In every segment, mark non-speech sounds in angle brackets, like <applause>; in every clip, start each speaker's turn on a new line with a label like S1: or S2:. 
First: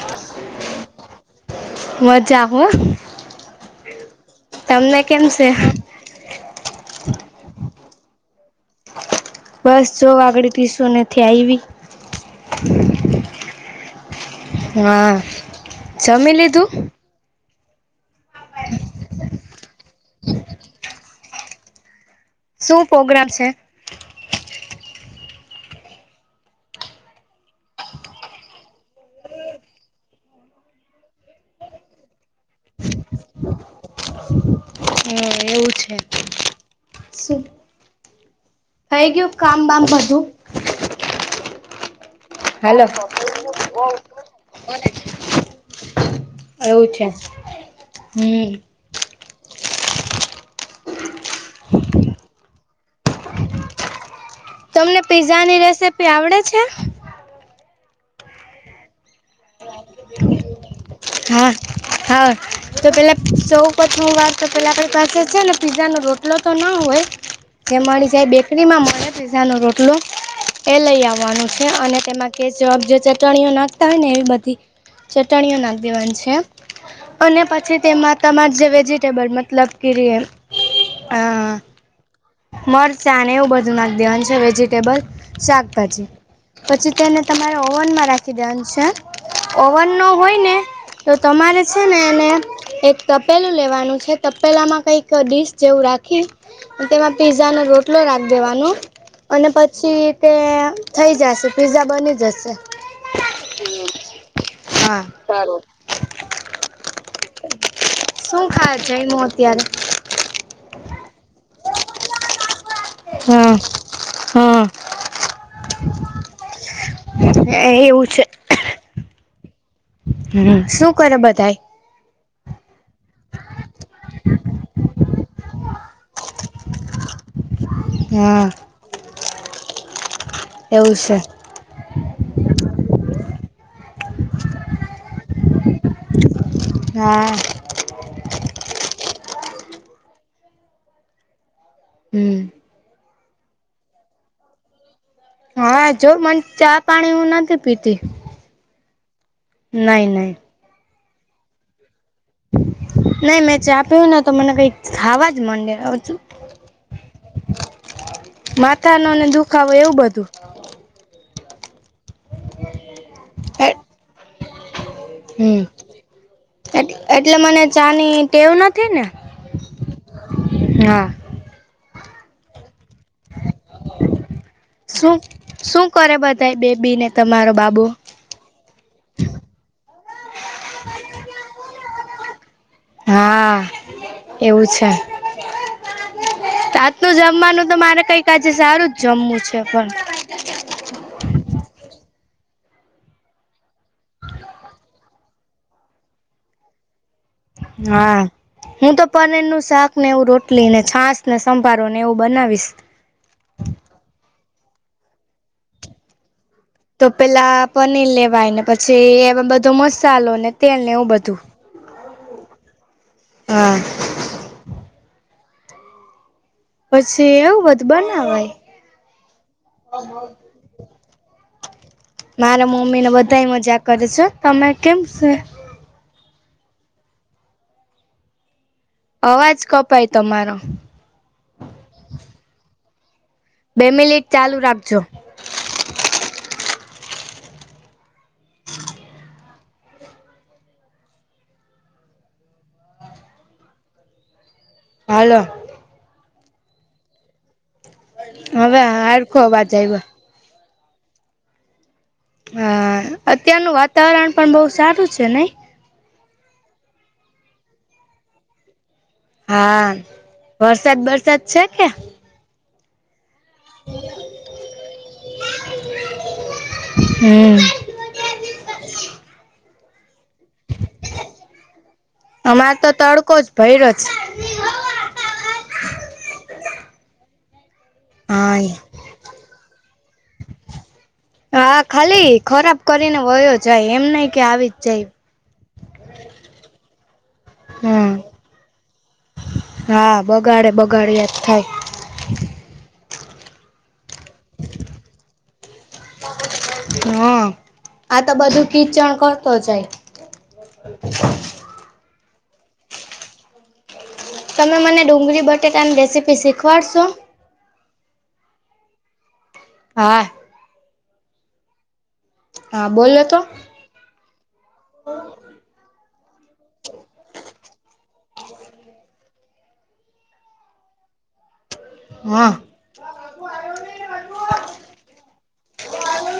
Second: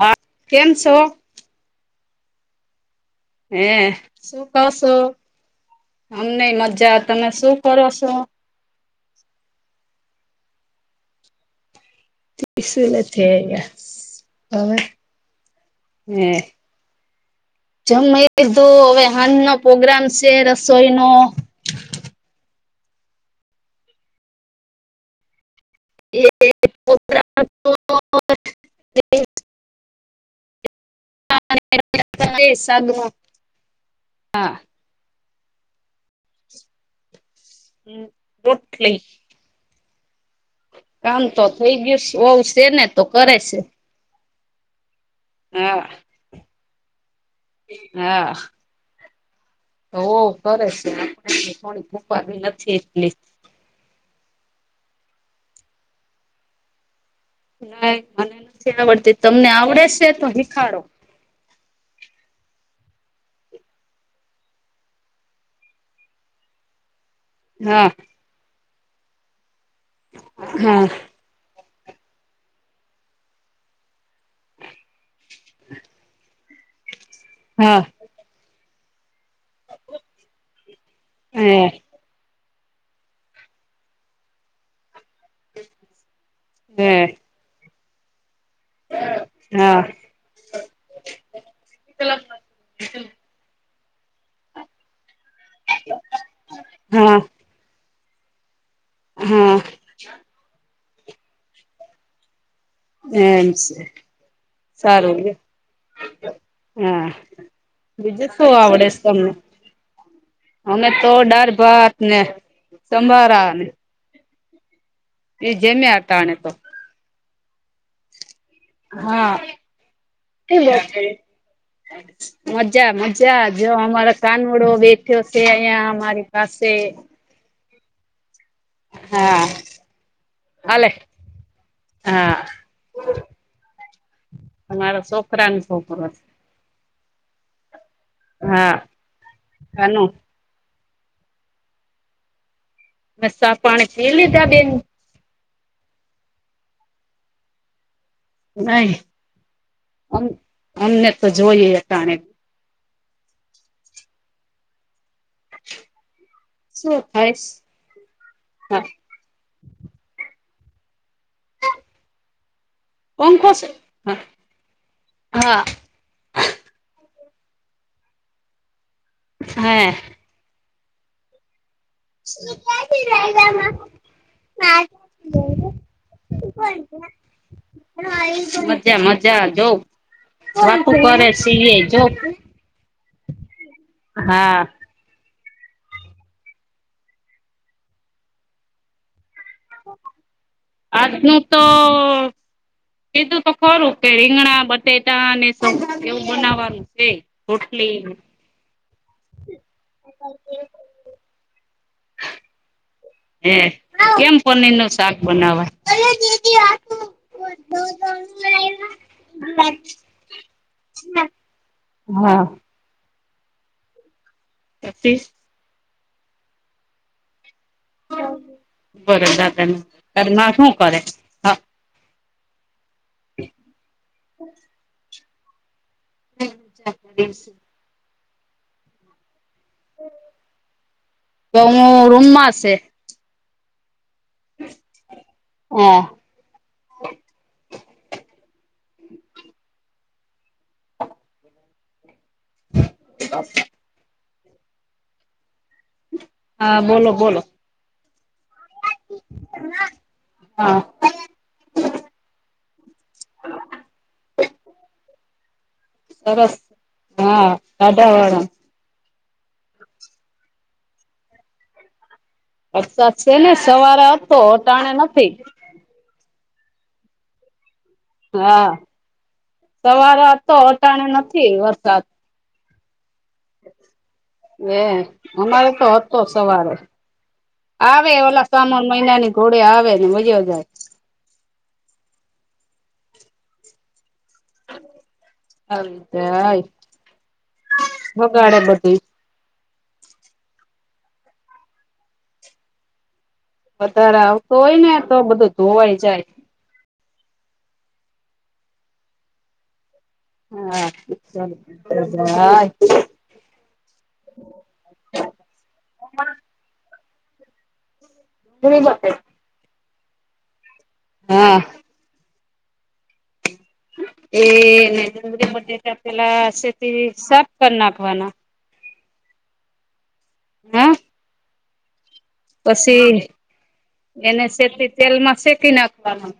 S1: હા કેમ છો?
S2: મજા હો.
S1: હે શું કરો છો?
S2: તમને કેમ છે?
S1: અમ નેય મજા તમે શું કરો છો?
S2: બસ જો વાગડે ટ્યુશનેથી આયવી.
S1: ત્રીસ <inaudible> થઈ ગયા હવે.
S2: હા જમી લીધું?
S1: જમ ધૂ હવે, <unintelligible> પોગ્રામ હે રસોઈનો નો.
S2: શું પ્રોગ્રામ છે?
S1: એ તો. <unintelligible> હા <unintelligible> હા.
S2: હમ, એવું છે. શું
S1: <unintelligible>
S2: થઈ ગયું, કામ બામ બધું.
S1: કામ તો થઈ ગયું. વહુ છે ને
S2: હલો.
S1: તો કરે છે હા
S2: એવું છે.
S1: હા
S2: હમ
S1: ઓ કરે છે, આપણે <unintelligible> નથી એટલી.
S2: તમને પિઝાની રેસિપી આવડે છે?
S1: ના, મને નથી આવડતી. તમને આવડે છે તો શીખાડો.
S2: હા હા, તો પહેલાં તો સૌ પ્રથમ વાર તો આપણી પાસે પિઝાનું રો હલો, તો ના હોય. એ
S1: હા
S2: મળી જાય બેકરીમાં, <unintelligible> પિઝાના રોટલા એ
S1: હા
S2: લઈ આવવાનો છે. અને તેમાં કે જે ચટણીઓ નાખતા હોય ને, એવી બધી. ચટણીઓ નાખ દેવાંન છે અને
S1: હા
S2: પછી તેમાં. તમાર જે વેજિટેબલ, મતલબ કે
S1: હમ
S2: મરચાં એવું બધું, નાખ દેવાન છે. વેજિટેબલ, શાકભાજી. પછી
S1: હમ
S2: તેને તમારે ઓવનમાં રાખી દેવાનું છે,
S1: હા
S2: ઓવનો. હોય ને, તો તમારે છે ને એને એક તપેલું લેવાનું છે, તપેલામાં કંઈક. ડીશ જેવું રાખી, એમાં
S1: હા
S2: પિઝાનો રોટલો રાખી દેવાનો. અને
S1: હા
S2: પછી તે થઈ જશે, પિઝા બની જશે.
S1: <unintelligible>
S2: હા,
S1: સારું
S2: હારું.
S1: હા, બીજું શું
S2: ખા
S1: આવડે છે
S2: જઈમો
S1: તમને?
S2: અત્યારે
S1: અમે તો ડર ભાતને સંભળા.
S2: હમ
S1: એ જમ્યા, આ તાને તો,
S2: એવું છે.
S1: હા
S2: હમ
S1: <unintelligible>
S2: શું કરે બધાય
S1: મજા મજા જો અમારો કાનુડો બેઠયો સે અઈયા અમારી પાસે
S2: હા
S1: હા આલે
S2: એવું છે
S1: હા, આ મારા સોકરાન સોકરો સે.
S2: હા.
S1: હા કાનું.
S2: હમ્મ.
S1: મસા પાણી પી લીધા, બેન.
S2: હા જો, મને ચા-પાણી ઉં નથી પીતી.
S1: નઈ
S2: નઈ નઈ
S1: અમને તો જોઈએ અટાણે
S2: નઈ મેં ચા પીઉં ને તો મને કંઈક થાવા જ મંડે
S1: શું થાય
S2: <unintelligible>
S1: હા
S2: માથાનો ને દુ ખાવો એવું બધું
S1: પંખો છે હા હા
S2: એટ એટલે મને ચાની ટેવ નથી ને
S1: હે
S2: હા
S1: <unintelligible>
S2: શું શું કરે બધાય બેબી ને તમારો બાબો
S1: <unintelligible> જા મજા જો વાતું કરે સે ઈ એ જો
S2: હા
S1: હા
S2: એવું છે રાતનુ જમવાનું તો મારે કંઈક આજે સારું જ જમવું છે. પણ
S1: આજનું તો કીધું તો ખરું કે રીંગણા બટેટા અને સ એવું બનાવવાનું છે રોટલી
S2: હા હું તો પનીરનું શાક ને એવું રોટલી ને છાસ ને સંભારો ને એવું બનાવીશ
S1: હેં કેમ પનીરનું શાક બનાવાય?
S2: તો પેલા પનીર લેવાય ને પછી એ બધો મસાલો ને તેલ ને એવું બધું
S1: હા
S2: હા
S1: <unintelligible>
S2: પછી એવું બધુ બનાવાય
S1: બરો દાદા ને તારમાં શું કરે? હા
S2: મારા મમ્મીને બધાય મજા કરે છે હં તમે કેમ સે?
S1: <unintelligible>
S2: અવાજ કપાય તમારો
S1: તો ઉં રૂમમાં સે
S2: બે મિલિટ ચાલુ રાખજો
S1: એ
S2: હ
S1: તો
S2: હાલો
S1: હા બોલો બોલો
S2: હવે હારખો અવાજ આયવો
S1: હા.
S2: હા અત્યારનું વાતાવરણ પણ બહું સારું છે નઈ
S1: સરસ હા દાઢા વાળા
S2: હા વરસાદ બરસાદ છે કે
S1: વરસાદ છે ને સવારે હતો ટાણે નથી
S2: હમ્મ.
S1: હા સવાર તો અટાણ નથી વરસાદ
S2: અમારે તો તડકો જ ભયરો છ
S1: એ અમારે તો હતો સવારે આવે ઓલા
S2: હા
S1: સામાન મહિનાની ઘોડે આવે ને વઈ યા જાય
S2: હા ખાલી ખરાબ કરીને વયો જાય એમ નહિ કે આવી જ જાય
S1: <unintelligible>
S2: હમ
S1: બગાડે પછી
S2: હા બગાડે બગાડે યાદ થાય
S1: વધારે આવતો હોય ને તો બધું ધોવાઈ જાય
S2: હા આ તો બધું કીચણ કરતો જાય
S1: હા <inaudible>
S2: તમે મને ડુંગળી બટેટાની રેસીપી શીખવાડશો
S1: ત ગતે <inaudible>
S2: હા.
S1: હા.
S2: હા બોલો તો
S1: એ <unintelligible> બધે પેલા શેતી સાફ કર નાખવાના. હમ <inaudible>
S2: હા.
S1: પછી એને શેતી તેલમાં શેકી નાખવાનું.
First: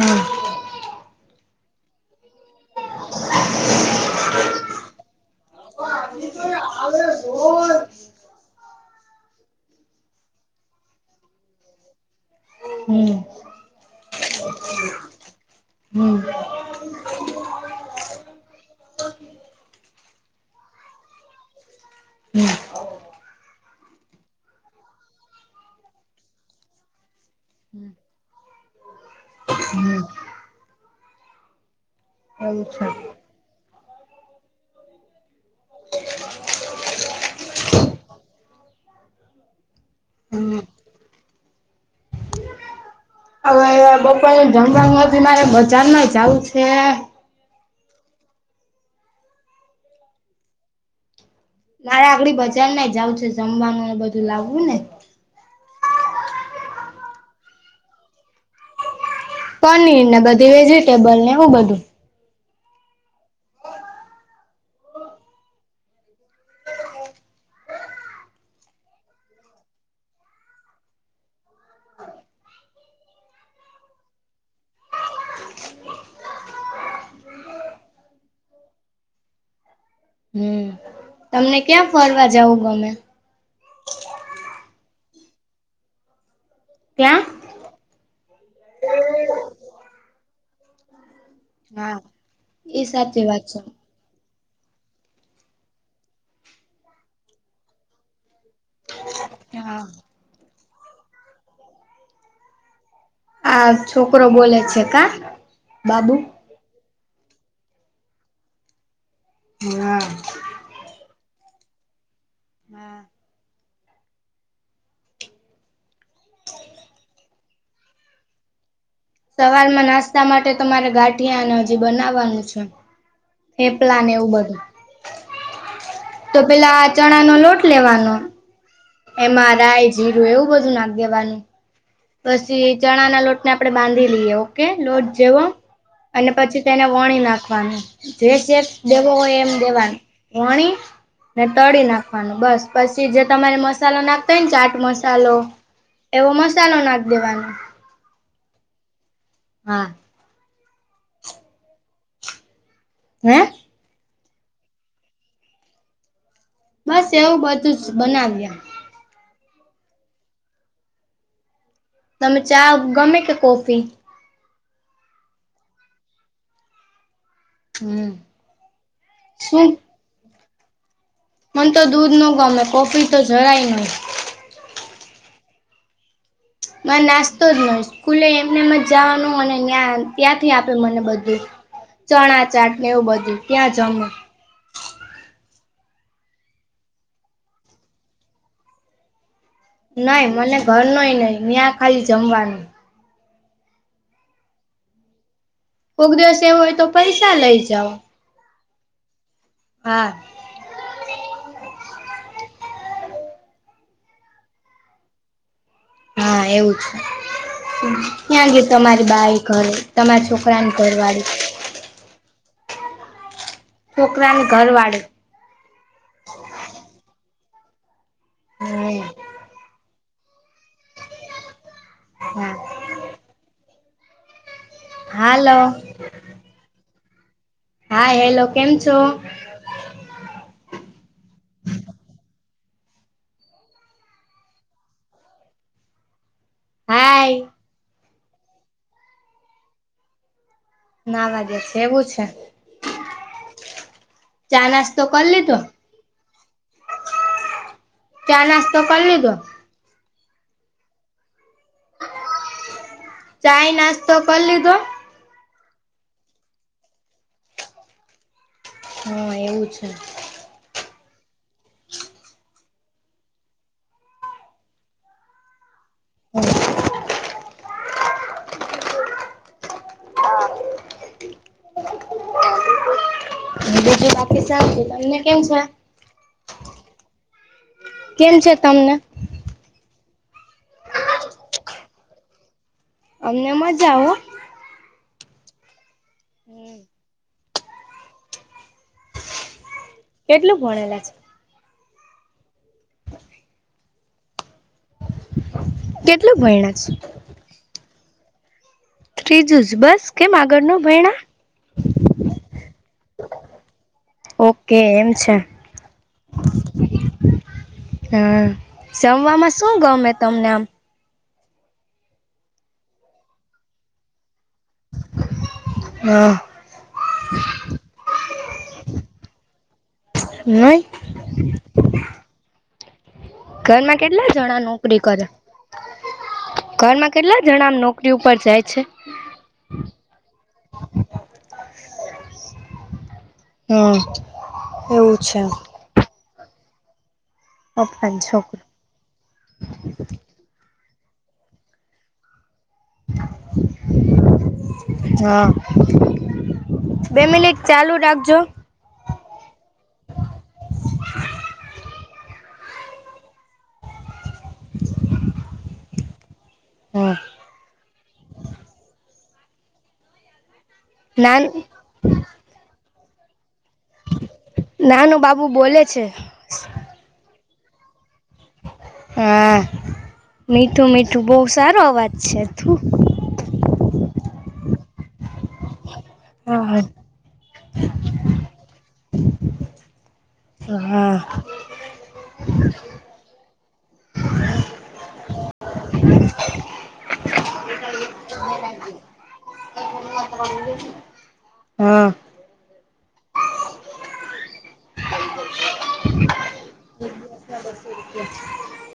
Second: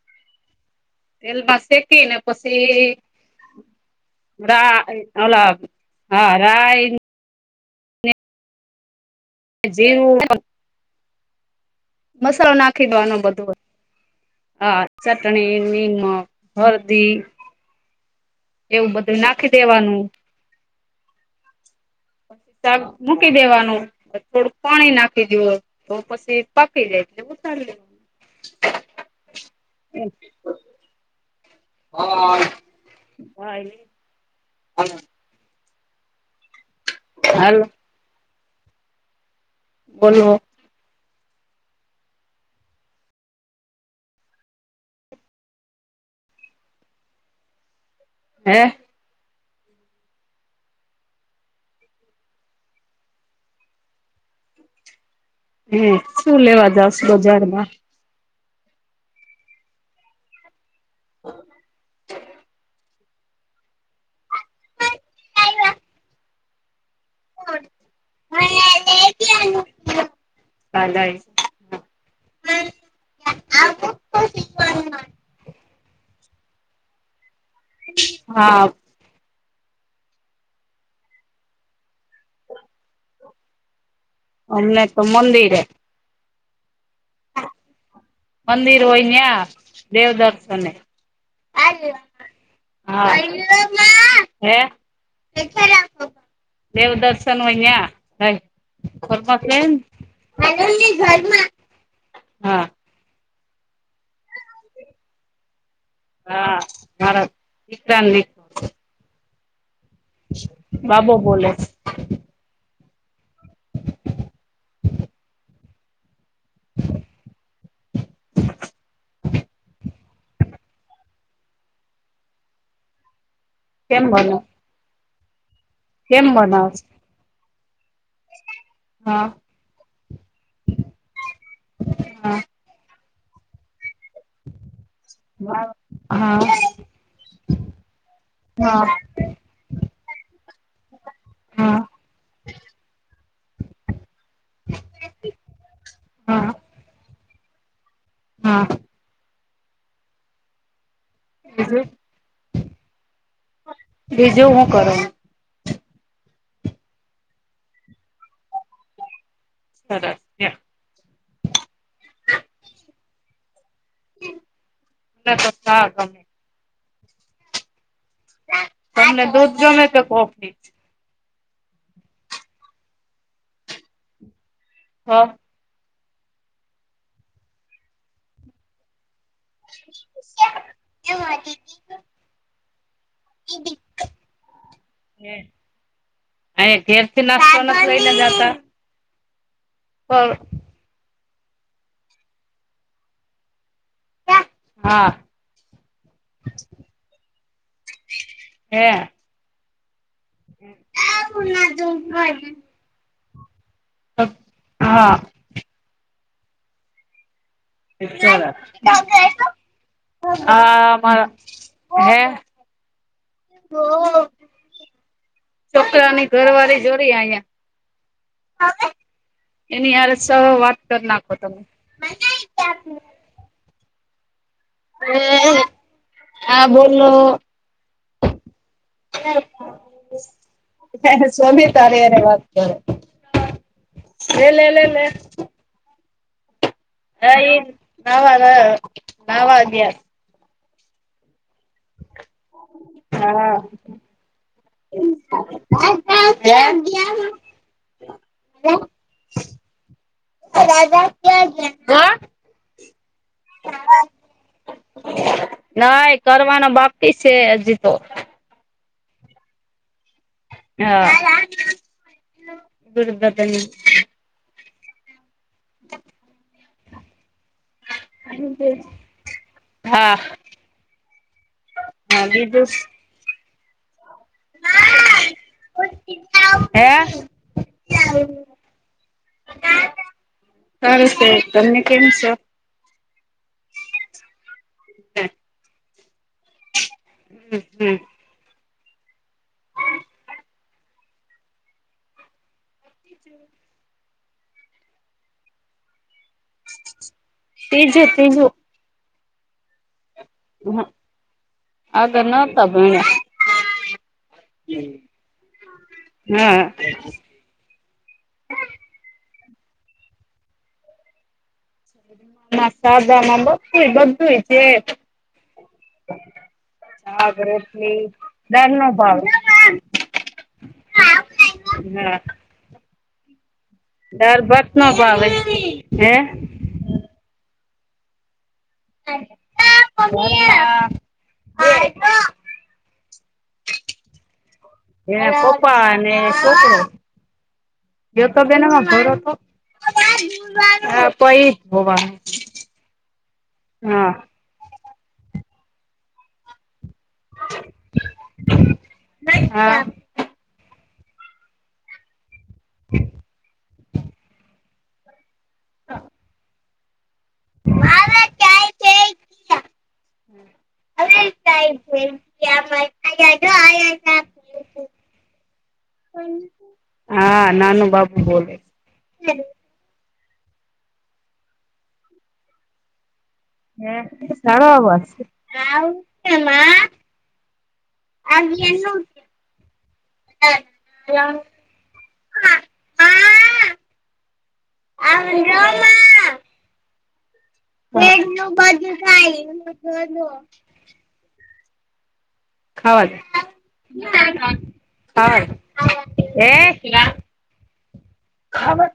S2: હા
S1: તેલમાં સેકીને પછી, રા ઓલા હા રાય. જેવું <inaudible> મસાલો નાખી
S2: હમ
S1: દેવાનો
S2: હમ
S1: બધો. હા ચટણી નિમક હળદી એવું બધું નાખી દેવાનું
S2: હમ
S1: શાક મૂકી દેવાનું, પછ થોડુંક પાણી નાખી દાયો, તો પછી પાકી જાય. <unintelligible>
S2: <unintelligible>
S1: હા
S2: એવું છે
S1: હાઈ
S2: <inaudible>
S1: હાલો. બોલો.
S2: હમ
S1: <inaudible>
S2: હવે બપોરનું જમવાનું હજી મારે બજારમાંય જાવું છે.
S1: હે
S2: મારે આગળ બજાર ના જાવું છે જમવાનું બધું લાવવું ને
S1: હે શું લેવા જાવ છો બજારમાં?
S2: પનીર ને બધી વેજીિટેબલ ને એવું બધું
S1: <unintelligible> <inaudible> હા.
S2: હમ <inaudible> તમને ક્યાં ફરવા જવું ગમે?
S1: અમને તો મંદિરે
S2: ક્યાં
S1: મંદિર હોય યા, દેવદર્શને <unintelligible> હે,
S2: હા એ સાચી વાત છે
S1: <unintelligible> દેવ દર્શન હોયા
S2: હા
S1: <unintelligible> હા
S2: આ છોકરો બોલે છે કા બાબુ
S1: હા ભારત <unintelligible>
S2: હા.
S1: બાબો બોલે
S2: હા. સવારમાં નાસ્તા માટે તો મારે ગાંઠિયાને હજી બનાવવાનું છે. હે પ્લાન
S1: કેમ
S2: ને એવું
S1: બનો
S2: બધું.
S1: કેમ
S2: તો
S1: બનાવ
S2: પેલા આ ચણા નો લોટ લેવાનો
S1: હા
S2: એમાં રાય જીરું એવું બધું નાખ દેવાનું.
S1: હા
S2: પછી ચણા ના લોટ ને આપણે બાંધી લઈએ ઓકે લોટ જેવો
S1: હા
S2: અને પછી તેને વણી નાખવાનું જે શેપ
S1: હા
S2: દેવો હોય એમ દેવાનું પછી વણી ને
S1: હા
S2: તળી નાખ વાનું બસ પછી જે તમારે મસાલો નાખતા હોય ને ચાટ મસાલો એવો
S1: હા
S2: મસ મસાલો નાખી દેવાનો
S1: હા.
S2: હા.
S1: બીજું
S2: હે
S1: બીજું હું કરો
S2: બસ એવું બધું જ બનાવીયા
S1: બરાબર
S2: તમને ચા ગમે કે કોફી
S1: મને તો ચા ગમે
S2: હમ
S1: તમને દૂધ
S2: શું
S1: ગમે કે કૉફી
S2: મને તો દૂધ ન ગમે કોફી તો જરાય નહી
S1: હા.
S2: મને નાસ્તો જ ન સ્કૂલે એમને એમ જ જવાનું અને ત્યાં ત્યાંથી આપે મને બધું ચણા ચાટ ને એવું બધું ત્યાં જમ
S1: અ ઘેરથી નાસ્તા નથ લઈને જતા તાર
S2: નઈ મને ઘરનું એ નહી મને નયા ખાલી જમવાનું
S1: હા.
S2: કોક દિવસ એવો હોય તો પૈસા લઇ જાઓ
S1: હે
S2: હા.
S1: <unintelligible> હા.
S2: હા એવું છે. ત્યાં ગઈ તમારી બાઈ ઘર હો તમારા છોકરાની ઘરવાળી
S1: મારા હા. <unintelligible>
S2: ઓકરાની ઘરવાડી
S1: છોકરાની ઘરવાળી જોરી અઈયા
S2: હમ
S1: એની યાર સ વાત કર નાખો તો
S2: હમ્મ હાલો
S1: <inaudible> હા બોલો
S2: હા હેલો, કેમ છો?
S1: સોમી તાર્ય ને વાત કરો એ લે લે લે
S2: હાય
S1: નહી નહાવા ગ નાહવા ગ્યા
S2: નહાવા ગ્યા છેવું છે
S1: હા
S2: ચા
S1: હે
S2: નાસ્તો કરી લીધો ચાય નાસ્તો કર લીધો
S1: દાદા ક્યાં ગ્યા?
S2: ચાય નાસ્તો કર લીધો
S1: ના એ કરવાનો બાકી છે હજી તો
S2: હ, એવું છે.
S1: હા <unintelligible> <inaudible>
S2: <inaudible>
S1: હા હા બીજુ શ
S2: હ બીજું બાકી શાંતિ, તમને કેમ છે?
S1: હે
S2: કેમ છે તમને?
S1: સારુ છે, તમને કેમ છો?
S2: અમને મજા હો. હમ્મ
S1: હ હમ્મ
S2: કેટલું ભણેલા છે?
S1: <inaudible>
S2: કેટલું ભયણા છો?
S1: તીજે તીજુ
S2: તીજૂ જ બસ, કેમ આગળ ન ભયણા?
S1: આગળ નતા ભણ્યા
S2: ઓકે એમ છે હમ્મ, જમવામા શું ગમે તમને આમ
S1: <unintelligible> સાદામાં બધું બધું ય છે
S2: હ
S1: શાક રોટલી, દાળ નો ભાવે
S2: નઈ
S1: ના
S2: ઘરમાં કેટલા જણા
S1: ભાત નો
S2: નોકરી કરે
S1: ભાવે હે
S2: ઘરમાં કેટલા જણા નોકરી ઉપર જાય છે.
S1: <unintelligible>
S2: <inaudible> હ
S1: એ પપ્પા અને સોકડો
S2: પપ્પા ને
S1: ગ્યોતો
S2: છોકરો
S1: બેનવા તો હા <unintelligible> ધોવાનુ
S2: હા બે મિનિટ ચાલુ રાખજો
S1: હા <inaudible> <unintelligible>
S2: હા
S1: <unintelligible>
S2: નાન
S1: <unintelligible>
S2: નાનું બાબુ બોલે છે
S1: હા નાનું બાબુ બોલે
S2: હા મીઠુ મીઠુ બહુ સારો અવાજ છે થું
S1: હે સારો અવાજ છે <unintelligible>
S2: હા
S1: માં
S2: હા
S1: <unintelligible> <unintelligible> એટલું બધું ખાઇ <unintelligible>
S2: હા
S1: ખાવા દો <unintelligible>